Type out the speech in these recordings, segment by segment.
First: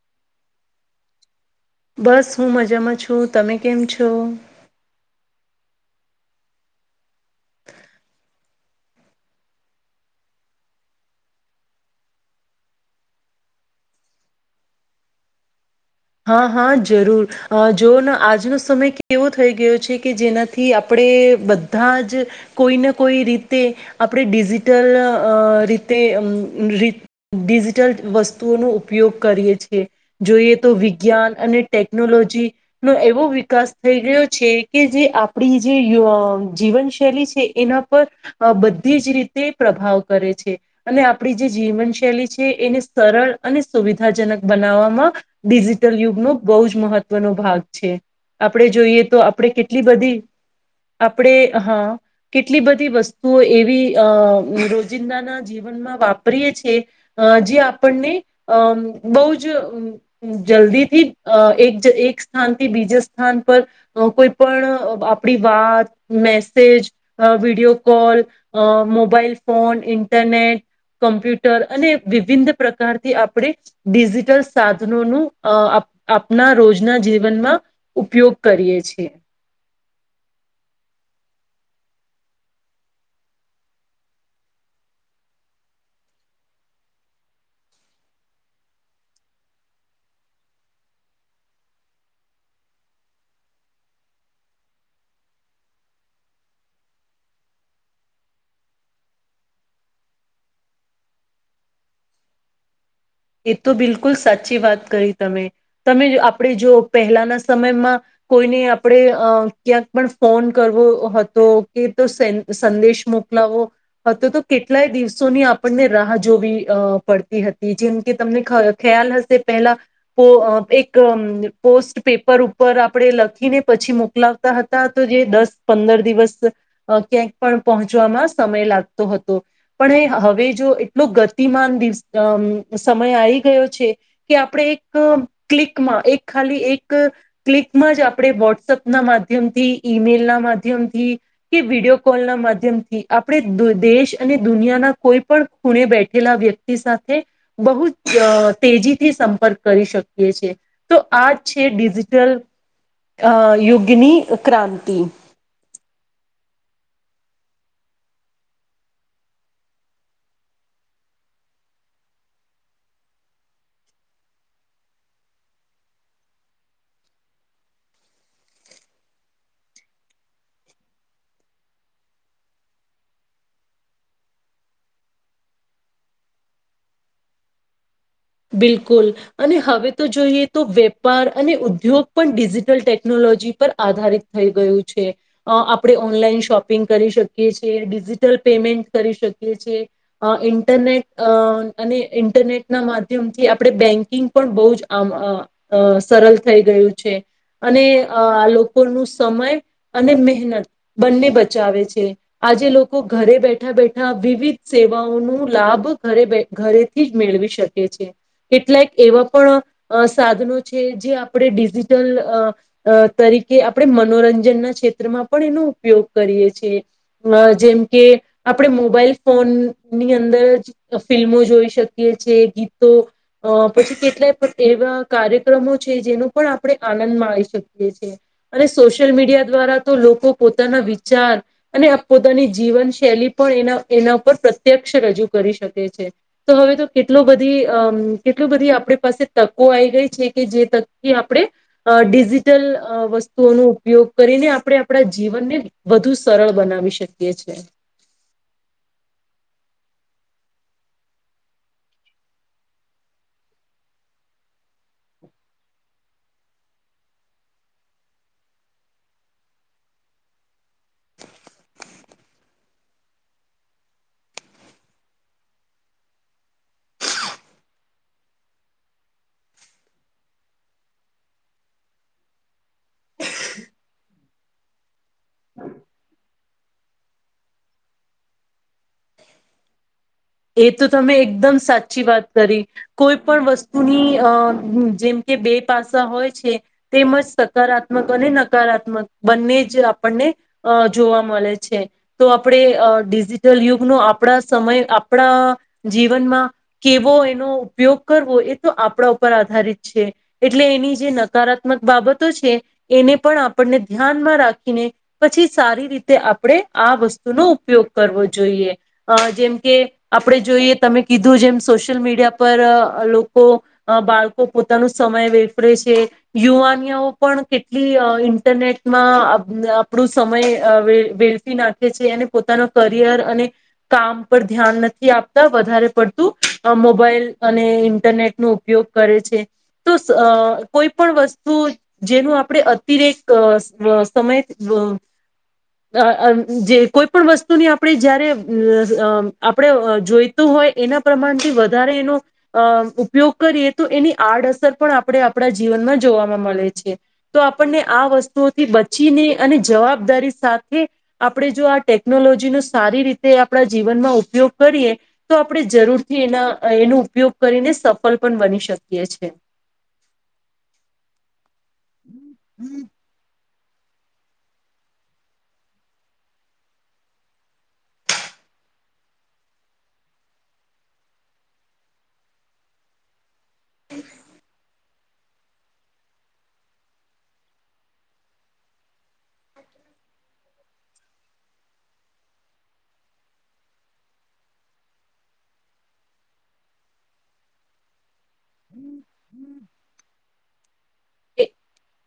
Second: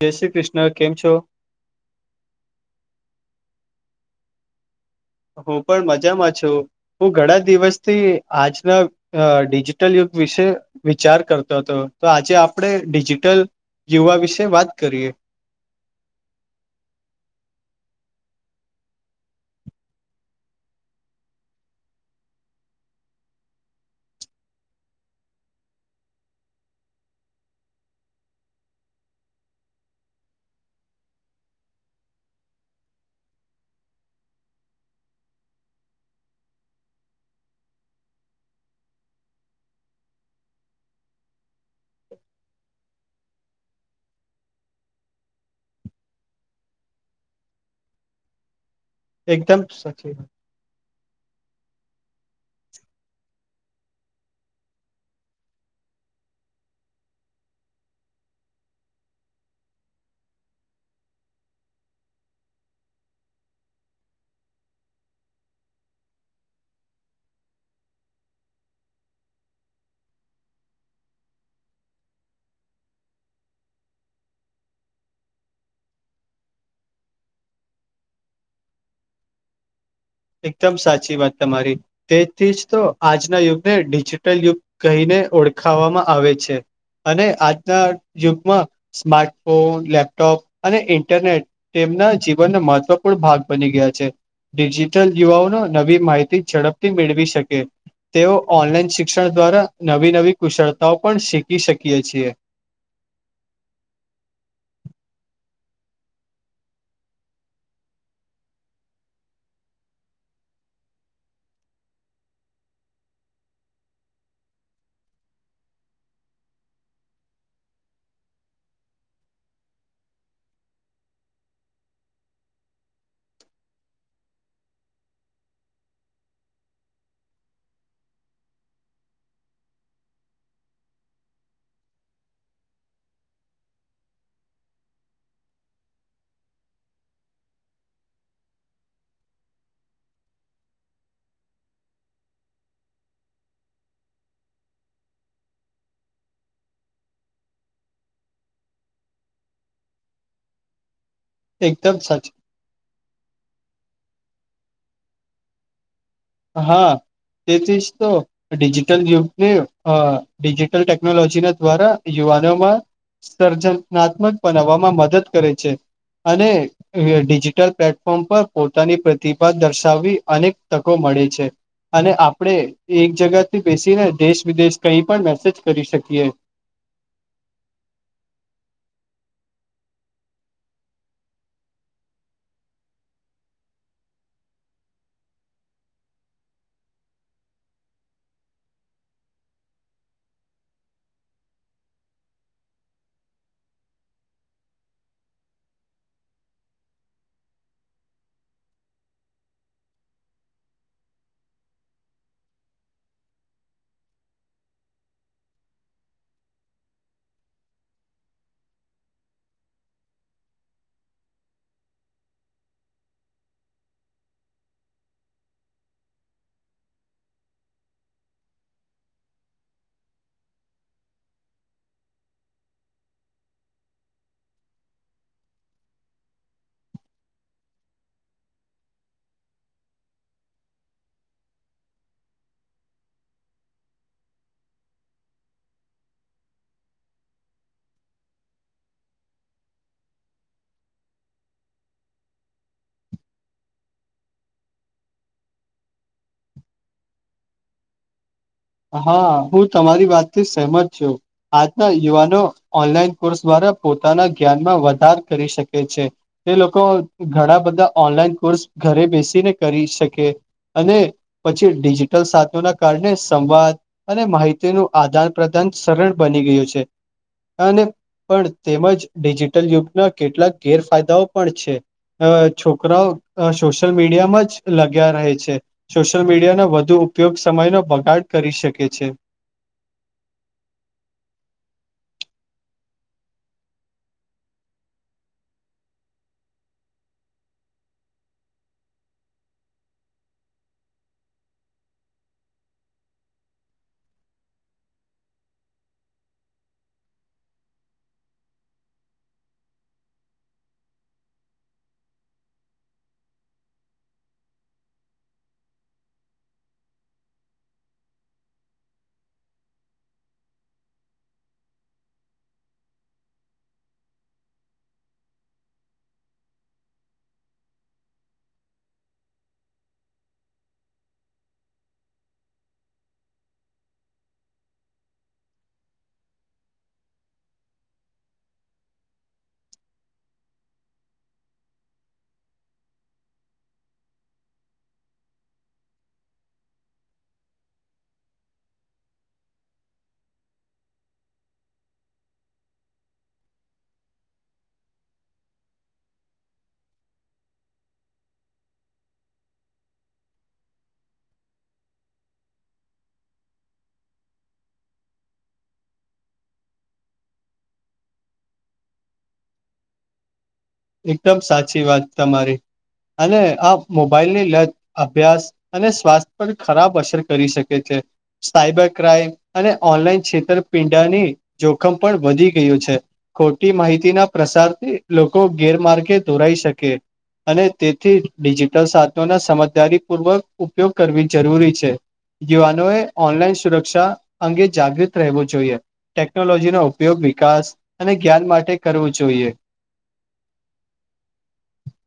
જય શ્રી કૃષ્ણ કેમ છો બસ હું મજામાં છું તમે કેમ છો હું પણ મજામાં છું હું ઘણા દિવસથી આજના અ ડિજિટલ યુગ વિશે વિચાર કરતો હતો તો આજે આપણે ડિજિટલ યુવા વિશે વાત કરીએ હા હા જરૂર અ જોઓ આજનો સમય કે એવો થઈ ગયો છે કે જેનાથી આપણે આપણે બધા જ કોઈને કોઈ રીતે આપણે ડિજિટલ અ રીતે ડિજિટલ વસ્તુઓનો ઉપયોગ કરીએ છેીએ જોઈએ તો વિજ્ઞાન અને ટેકનોલોજી નો એવો વિકાસ થઈ ગયો છે કે જે આપણી જે જીવનશૈલી છે એના પર‌ અ બધી જ રીતે પ્રભાવ કરે છે અને આપણી જે જીવનશૈલી છે એને સરળ અને સુવિધાજનક બનાવવામાં ડિજિટલ યુગનો બહુ જ મહત્વનો ભાગ છે આપણે જોઈએ તો આપણે એકદમ કેટલી સાચી બધી આપણે હા કેટલી બધી વસ્તુઓ એવી અ રોજિંદાના જીવનમાં વાપરીએ છેીએ અ જે આપણને અમ બહુ જ જલ્દી થી અ એક એક સ્થાનથી બીજા સ્થાન પર કોઈ પણ આપણી વાત મેસેજ અ વિડીયો કોલ અ મોબાઈલ ફોન ઇન્ટરનેટ કમ્પ્યુટર અને વિવિધ પ્રકારથી આપણે ડિજિટલ સાધ નો ન આપના રોજના જીવનમાં ઉપયોગ કરીએ છીએ [inaudible] એકદમ સાચી વાત તમારી તેથી જ તો આજના યુગને ડિજિટલ યુગ કહીને ને ઓળખાવામાં આવે છે અને આજના યુગમાં સ્માર્ટફોન લેપટોપ અને ઈન્ટરનેટ તે ના જીવનનો મહત્વપૂર્ણ ભાગ બની ગયા છે યુવાઓનો નવી માહિતી ઝડપથી મેળવી શકે તેઓ ઓનલાઈન શિક્ષણ દ્વારા નવી નવી કુશળતાઓ પણ શીખી શકીએ છીએ [inaudible] એ તો બિલકુલ સાચી વાત કરી તમે તમે આપણે જો પહેલાના સમયમાં કોઈને આપણે અ ક્યાંક પણ ફોન કરવો હતો કે તો સ સંદેશમાં મોકલાઓ હતો તો કેટલાય દિવસોની આપણને રાહ જોવી અ પડતી હતી જેમ કે તમને ખ ખ્યાલ હશે પેલા પો એક પોસ્ટ પેપર ઉપર આપણે લખીને પછી મોકલાવતા હતા તો જે દસ પંદર દિવસ ક્યાંક પણ પહોંચવા સમય લાગતો હતો પણ હવે જો એટલો ગતિમાન દિવ સમય આવી ગયો છે કે આપણે એક ક્લિકમાં એક ખાલી એક ક્લિક એક જ આપણે વોટ્સપ ના માધ્યમ થી ઈમેલ ના માધ્યમથી કે વિડીયો કોલ ના માધ્યમ આપણે દેશ અને દુનિયાના કોઈ પણ ખૂણે બેઠેલા વ્યક્તિ સાથે બહુ જ તેજી થી સંપર્ક કરી શકીએ છે. તો આ છે એકદમ સાચી ડિજિટલ યોગની ક્રાંતિ. હા. તેથી જ તો ડિજિટલ યુગને અ ડિજિટલ ટેકનોલોજી ના દ્વારા નોમાં સર્જનાત્મક બનાવવામાં મદદ કરે છે. અને ડિજિટલ પ્લેટફોર્મ પર પોતાની પ્રતિભા દર્શાવવી અનેક મળે છે. અને આપણે એક જગાથી બેસીને દેશ વિદેશ કઈ પણ મેસેજ કરી શકીએ. [unintelligible] બિલકુલ અને હવે તો જોઈએ તો વેપાર અને ઉદ્યોગ પણ ડિજિટલ ટેકનોલો જી પર આધારીત થઈ ગયું છે અ આપણે ઓનલાઈન શોપિંગ કરી શકીએ છે ડિજિ ટલ પેમેન્ટ કરી શકીએ છે અ ઇન્ટરનેટ અ અને ઇન્ટરનેટ ના ધ્યમથી આપણે બેન્કિંગ પણ બહુજ આમ સરળ થઈ ગયું છે. અને આ લોકો નુ સમય અને મહેનત બંને બચાવે છે. આજે લોકો ઘરે બેઠા બેઠા વિવિધ સેવાઓનુ લાભ ઘરે ઘરેથીજ મેળવી શકે. કે છે. કેટલાક એવા પણ સાધનો છે જે આપણે ડિજિટલ અ તરી કે આપણે મનોરંજન ના ક્ષેત્રમાં પણ એનો ઉપયોગ કરીએ છીએ અ જેમ કે આપણે મોબાઈલ ફોનની અંદર જ ફિલ્મો જોઈ શકીએ છે ગીતો અ પછી કેટલાય પ એવા કાર્યક્રમો છે જેનુ પણ આપણે આનંદ માણી શકીએ છે. અને સોશિયલ મીડિયા દ્વારા તો લોકો પોતાના વિચાર અને પોતાની જીવન શૈલી પણ એના એના ઉપર પ્રત્યક્ષ રજૂ કરી શકે છે તો હવે તો કેટલો બધી અમ કેટલી બધી આપણી પાસે તકો આવી ગઈ છે કે જે તકથી આપણે ડિજિટલ વસ્તુઓનુ ઉપયોગ કરીને આપણે આપણા જીવનને વધુ સરળ બનાવી શકીએ છે. [inaudible] હા હું તમારી વાત થી સહમત છું આજના યુવાનો ઓનલાઈન કોર્સ દ્વારા પોતાના જ્ઞાનમાં વધાર કરી શકે છે તે લોકો ઘણા બધા ઓનલાઈન કોર્સ ઘરે બેસીને કરી શકે અને પછી ડિજિટલ સાતો ના કારણે સંવાદ અને માહિતીનું આદાન પ્રદાન સરળ બની ગયું છે અને પણ તેમજ ડિજિટલ યુગના કેટલાક ગેરફાયદાઓ પણ છે. અ છોકરાઓ સોશિયલ મીડિયામાંજ લગ્યા રહે છે સોશિયલ મીડિયાના વધુ ઉપયોગ સમયનો બગાડ કરી શકે છે. એ તો તમે એકદમ સાચી વાત કરી કોઈ પણ વસ્તુની અ જેમ કે બે પાસા હોય છે તેમજ સકારાત્મક અને નકારાત્મક બન્નેજ આપણને જોવા મળે છે તો આપણે ડિજિટલ યુગનો આપણા સમય આપણા જીવનમાં કેવો એનો ઉપયોગ કરવો એ તો આપણા ઉપર આધારિત છે. એટલે એની જે નકારાત્મક બાબતો છે એને પણ આપણને ધ્યાનમાં રાખીને પછી સારી રીતે આપણે આ વસ્તુનો ઉપયોગ કરવો જોઈએ જેમ કે આપણે જોઈએ તમે કીધું જેમ સોશિયલ મીડિયા પર લોકો બાળકો પોતાનું મય વેપરે છે યુવાનીઆઓ પણ કેટલી ઇન્ટરનેટમાં આપણું સમય વેળફી નાખે છે અને પોતાનો કરિયર અને કામ પર ધ્યાન આપતા વધારે પડતું મોબાઈલ અને ઇન્ટરનેટ નો ઉપયોગ કરે છે તો કોઈ પણ વસ્તુ જેનું આપણે અતિરેક સમય અ [unintelligible] જે કોઈ પણ વસ્તુની આપણે જ્યારે આપણે જોઈતું હોય એના પ્રમાણથી વધારે એનો અ ઉપયોગ કરીએ તો એની આડસ આપણે આપણા જીવનમાં જોવામાં મળે છે તો આપણને આ વસ્તુઓથી બચીને અને જવાબદારી સાથે આપણે જો આ ટેકનોલોજીનો સારી રીતે આપણા જીવનમાં ઉપયોગ કરીએ તો આપણે જરૂરથી એના એનો ઉપયોગ કરીને સફળ પણ બની શકીએ છે [unintelligible] એકદમ સાચી વાત તમારી અને આ મોબાઈલ ની લત અભ્યાસ અને સ્વાસ્થ્ય પર ખરાબ અસર કરી શકે છે સાયબર ક્રાઈમ અને ઓનલાઈન છેતરપિંડાની જોખમ પણ વધી ગયું છે ખોટી માહિતી ના પ્રસારથી લોકો ગેરમાર્ગે દોરાઈ શકે અને તેથી ડિજિટલ સાધનોને સમજદારી પૂર્વક ઉપયોગ કરવી જરૂરી છે યુવાનોએ ઓનલાઈન સુરક્ષા અંગે જાગૃત રહેવો જોઈએ ટેકનોલોજીનો ઉપયોગ વિકાસ અને જ્ઞાન માટે કરવું જોઈએ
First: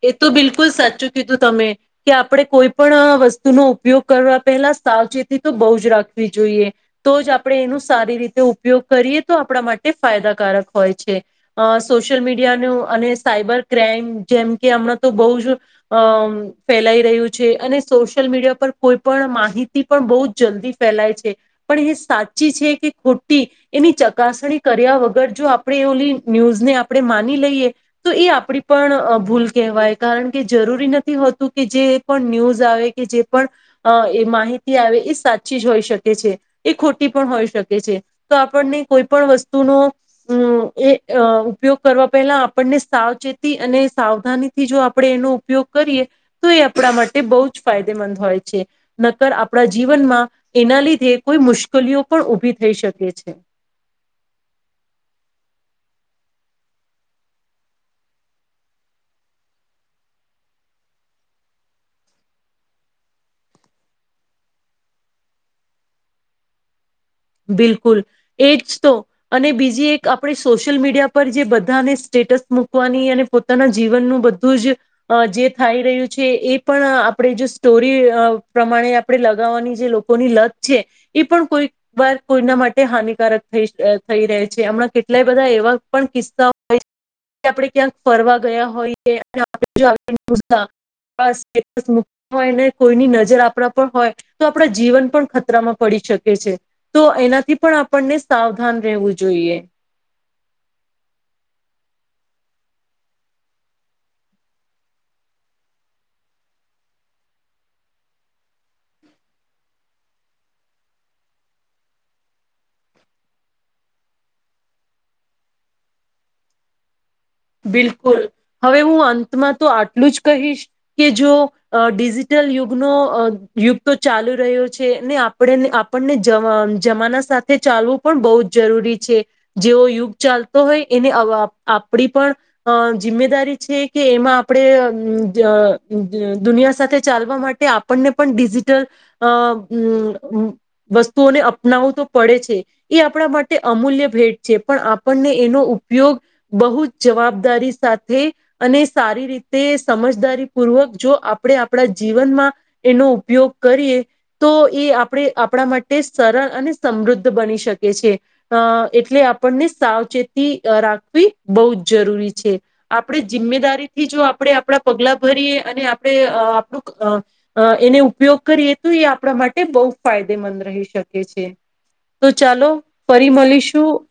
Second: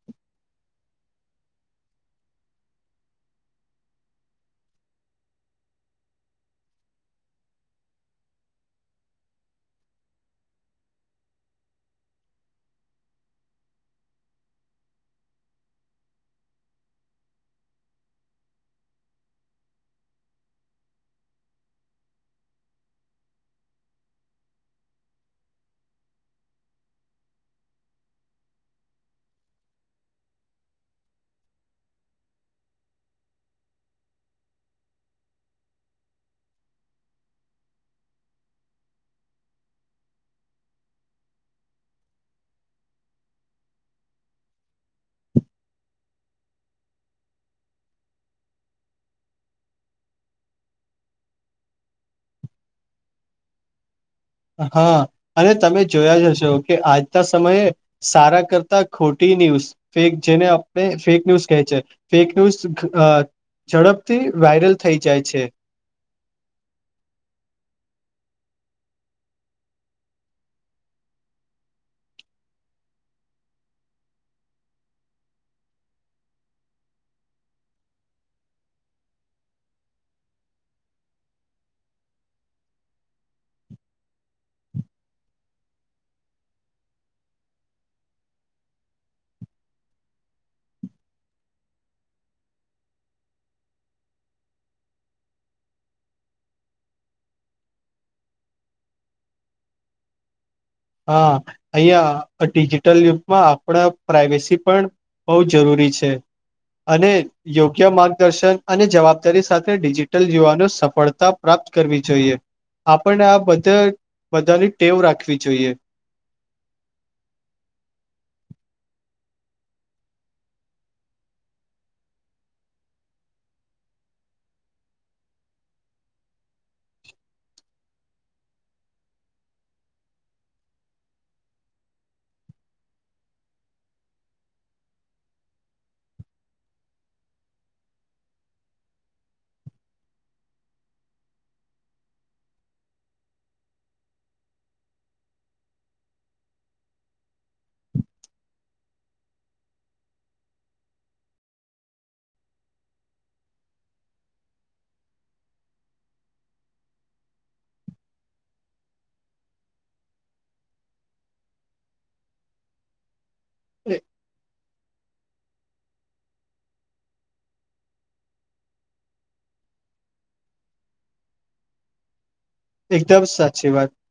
એ તો બિલકુલ સાચું કીધું તમે કે આપણે કોઈ પણ વસ્તુનો ઉપયોગ કરવા પહેલા સાવચેતી બહ જ રાખવી જોઈએ તો જ આપણે એનો સારી રીતે ઉપયોગ કરીએ તો આપણા માટે માટે ફાયદાકારક હોય છે સોશિયલ મીડિયાનું અને સાયબર ક્રાઈમ જેમ કે હમણાં તો બહુ જ અ ફેલાઈ રહ્યું છે અને સોશિયલ મીડિયા પર કોઈ પણ માહિત પણ બ જ જલ્દી ફેલાય છે પણ એ સાચી છે કે ખોટી એની ચકાસણી કર્યા વગર જો આપણે ઓલી ન્યૂઝને આપણે માની લઈએ તો એ આપણી પણ ભૂલ કવાય કારણ કે જરૂરી નથી હોતું કે જે પણ ન્યૂઝ આવે કે જે પણ માહિત એ સાચી જ હોય શકે છે એ ખોટી પણ હોય શકે છે તો આપણને કોઈ પણ વસ્તુ ન એ ઉપયોગ કરવા પહેલા આપણને સાવચેતી અને સાવધાની જો આપ એનો ઉપયોગ કરીએ તો એ આપણા માટે બહુ જ ફાયદેમંદ હોય છે નકર આપ આપણા જીવનમાં એના લીધે કોઈ મુશ્કેલીઓ પણ ઉઊભી થઈ શકે છે. હા અને તમે જોયા જશો કે આજતા સમયે સારા કરતા ખોટી ન્યૂઝ ફેક જેને આપણે ફેક ન્યૂઝ કહે છે ફેક ન્યૂઝ ઝડપથી વાયરલ થઈ જાય છે. [inaudible] બિલકુલ એ જ તો અને બીજી એક આપણે સોશિયલ મીડિયા પર જે બધાને સ્ટ મની અને પોતાના જીવનનું બધું જ જે થાય રહ્યું છે એ પણ આપણે જો સ્ટોરી પ્રમાણે આપણે લગાવવાની જે લોકોની લત છે એ પણ કોઈ વર્ગ કોઈના માટે હાનિકારક થઈ થઈ રહે છે હમણાં કેટલાય બધા એવા પણ કિસ્સા હોય કે આપડે ક્યાંક ફરવા ગયા હોઈએ અને આપણે જો સ્ટટ મુ હોય ને કોઈની નજર આપણા પર હોય તો આપણા જીવન પણ ખતરામાં પડી શકે છે તો એનાથી પણ આપણને સાવધાન રહેવું જોઈએ હા અહિયાં ડિજિટલ યુગમાં આપણા પ્રાઈવેસી પણ બહુ જરૂરી છે. અને યોગ્ય માર્ગદર્શન અને જવાબદારી સાથે ડિજિટલ યુવાનો સફળતા પ્રાપ્ત કરવી જોઈએ આપણને આ બધા બધાની ટેવ રાખવી જોઈએ બિલકુલ હવે હું અંતમાં તો આટલું જ કહીશ કે જો ડિજિટલ યુગ યુગ તો ચાલુ રહ્યો છે ને આપ આપણને જમાના સાથે ચાલવું પણ બહુ જ જરૂરી છે જેવો યુગ ચાલતો હોય એને. આપણી પણ જિમ્મેદારી છે કે એમાં આપણે દુનિયા સાથે તે ચાલવા માટે આપણને પણ ડિજિટલ અ વસ્તુઓને અપનાવવું તો પડે છે એ આપણા માટે અમૂલ્ય ભેટ છે પણ આપણને એનો ઉપયોગ બહુ જ જવાબદારી સાથે અને સારી રીતે સમજદારી પૂર્વક જો આપણે આપણા જીવનમાં એનો ઉપયોગ કરીએ તો એ આપણે આપણા માટે સર અને સમૃદ્ધ બની શકે છે એટલે આપણને સાવચેતી રાખવી બહુ જ જરૂરી છે આપણે એ- જિમ્મેદારીથી જો આપણે આપણા પગલા ભરીએ અને આપણે આપણું એ ઉપયોગ કરીએ તો એ આપણા માટે બહુ ફાયદેમંદ રહી શકે છે. તો ચાલો એકદમ ફરી સાચી વાત મળીશું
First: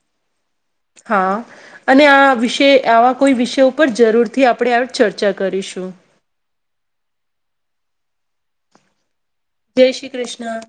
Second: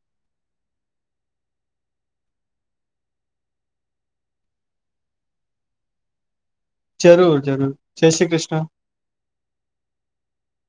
હા અને આ વિષ આવા કોઈ વિષય ઉપર જરૂરથી આપણે આ ચર્ચા કરીશું. જરૂર જરૂર જય શ્રી કૃષ્ણ. જય શ્રી કૃષ્ણ.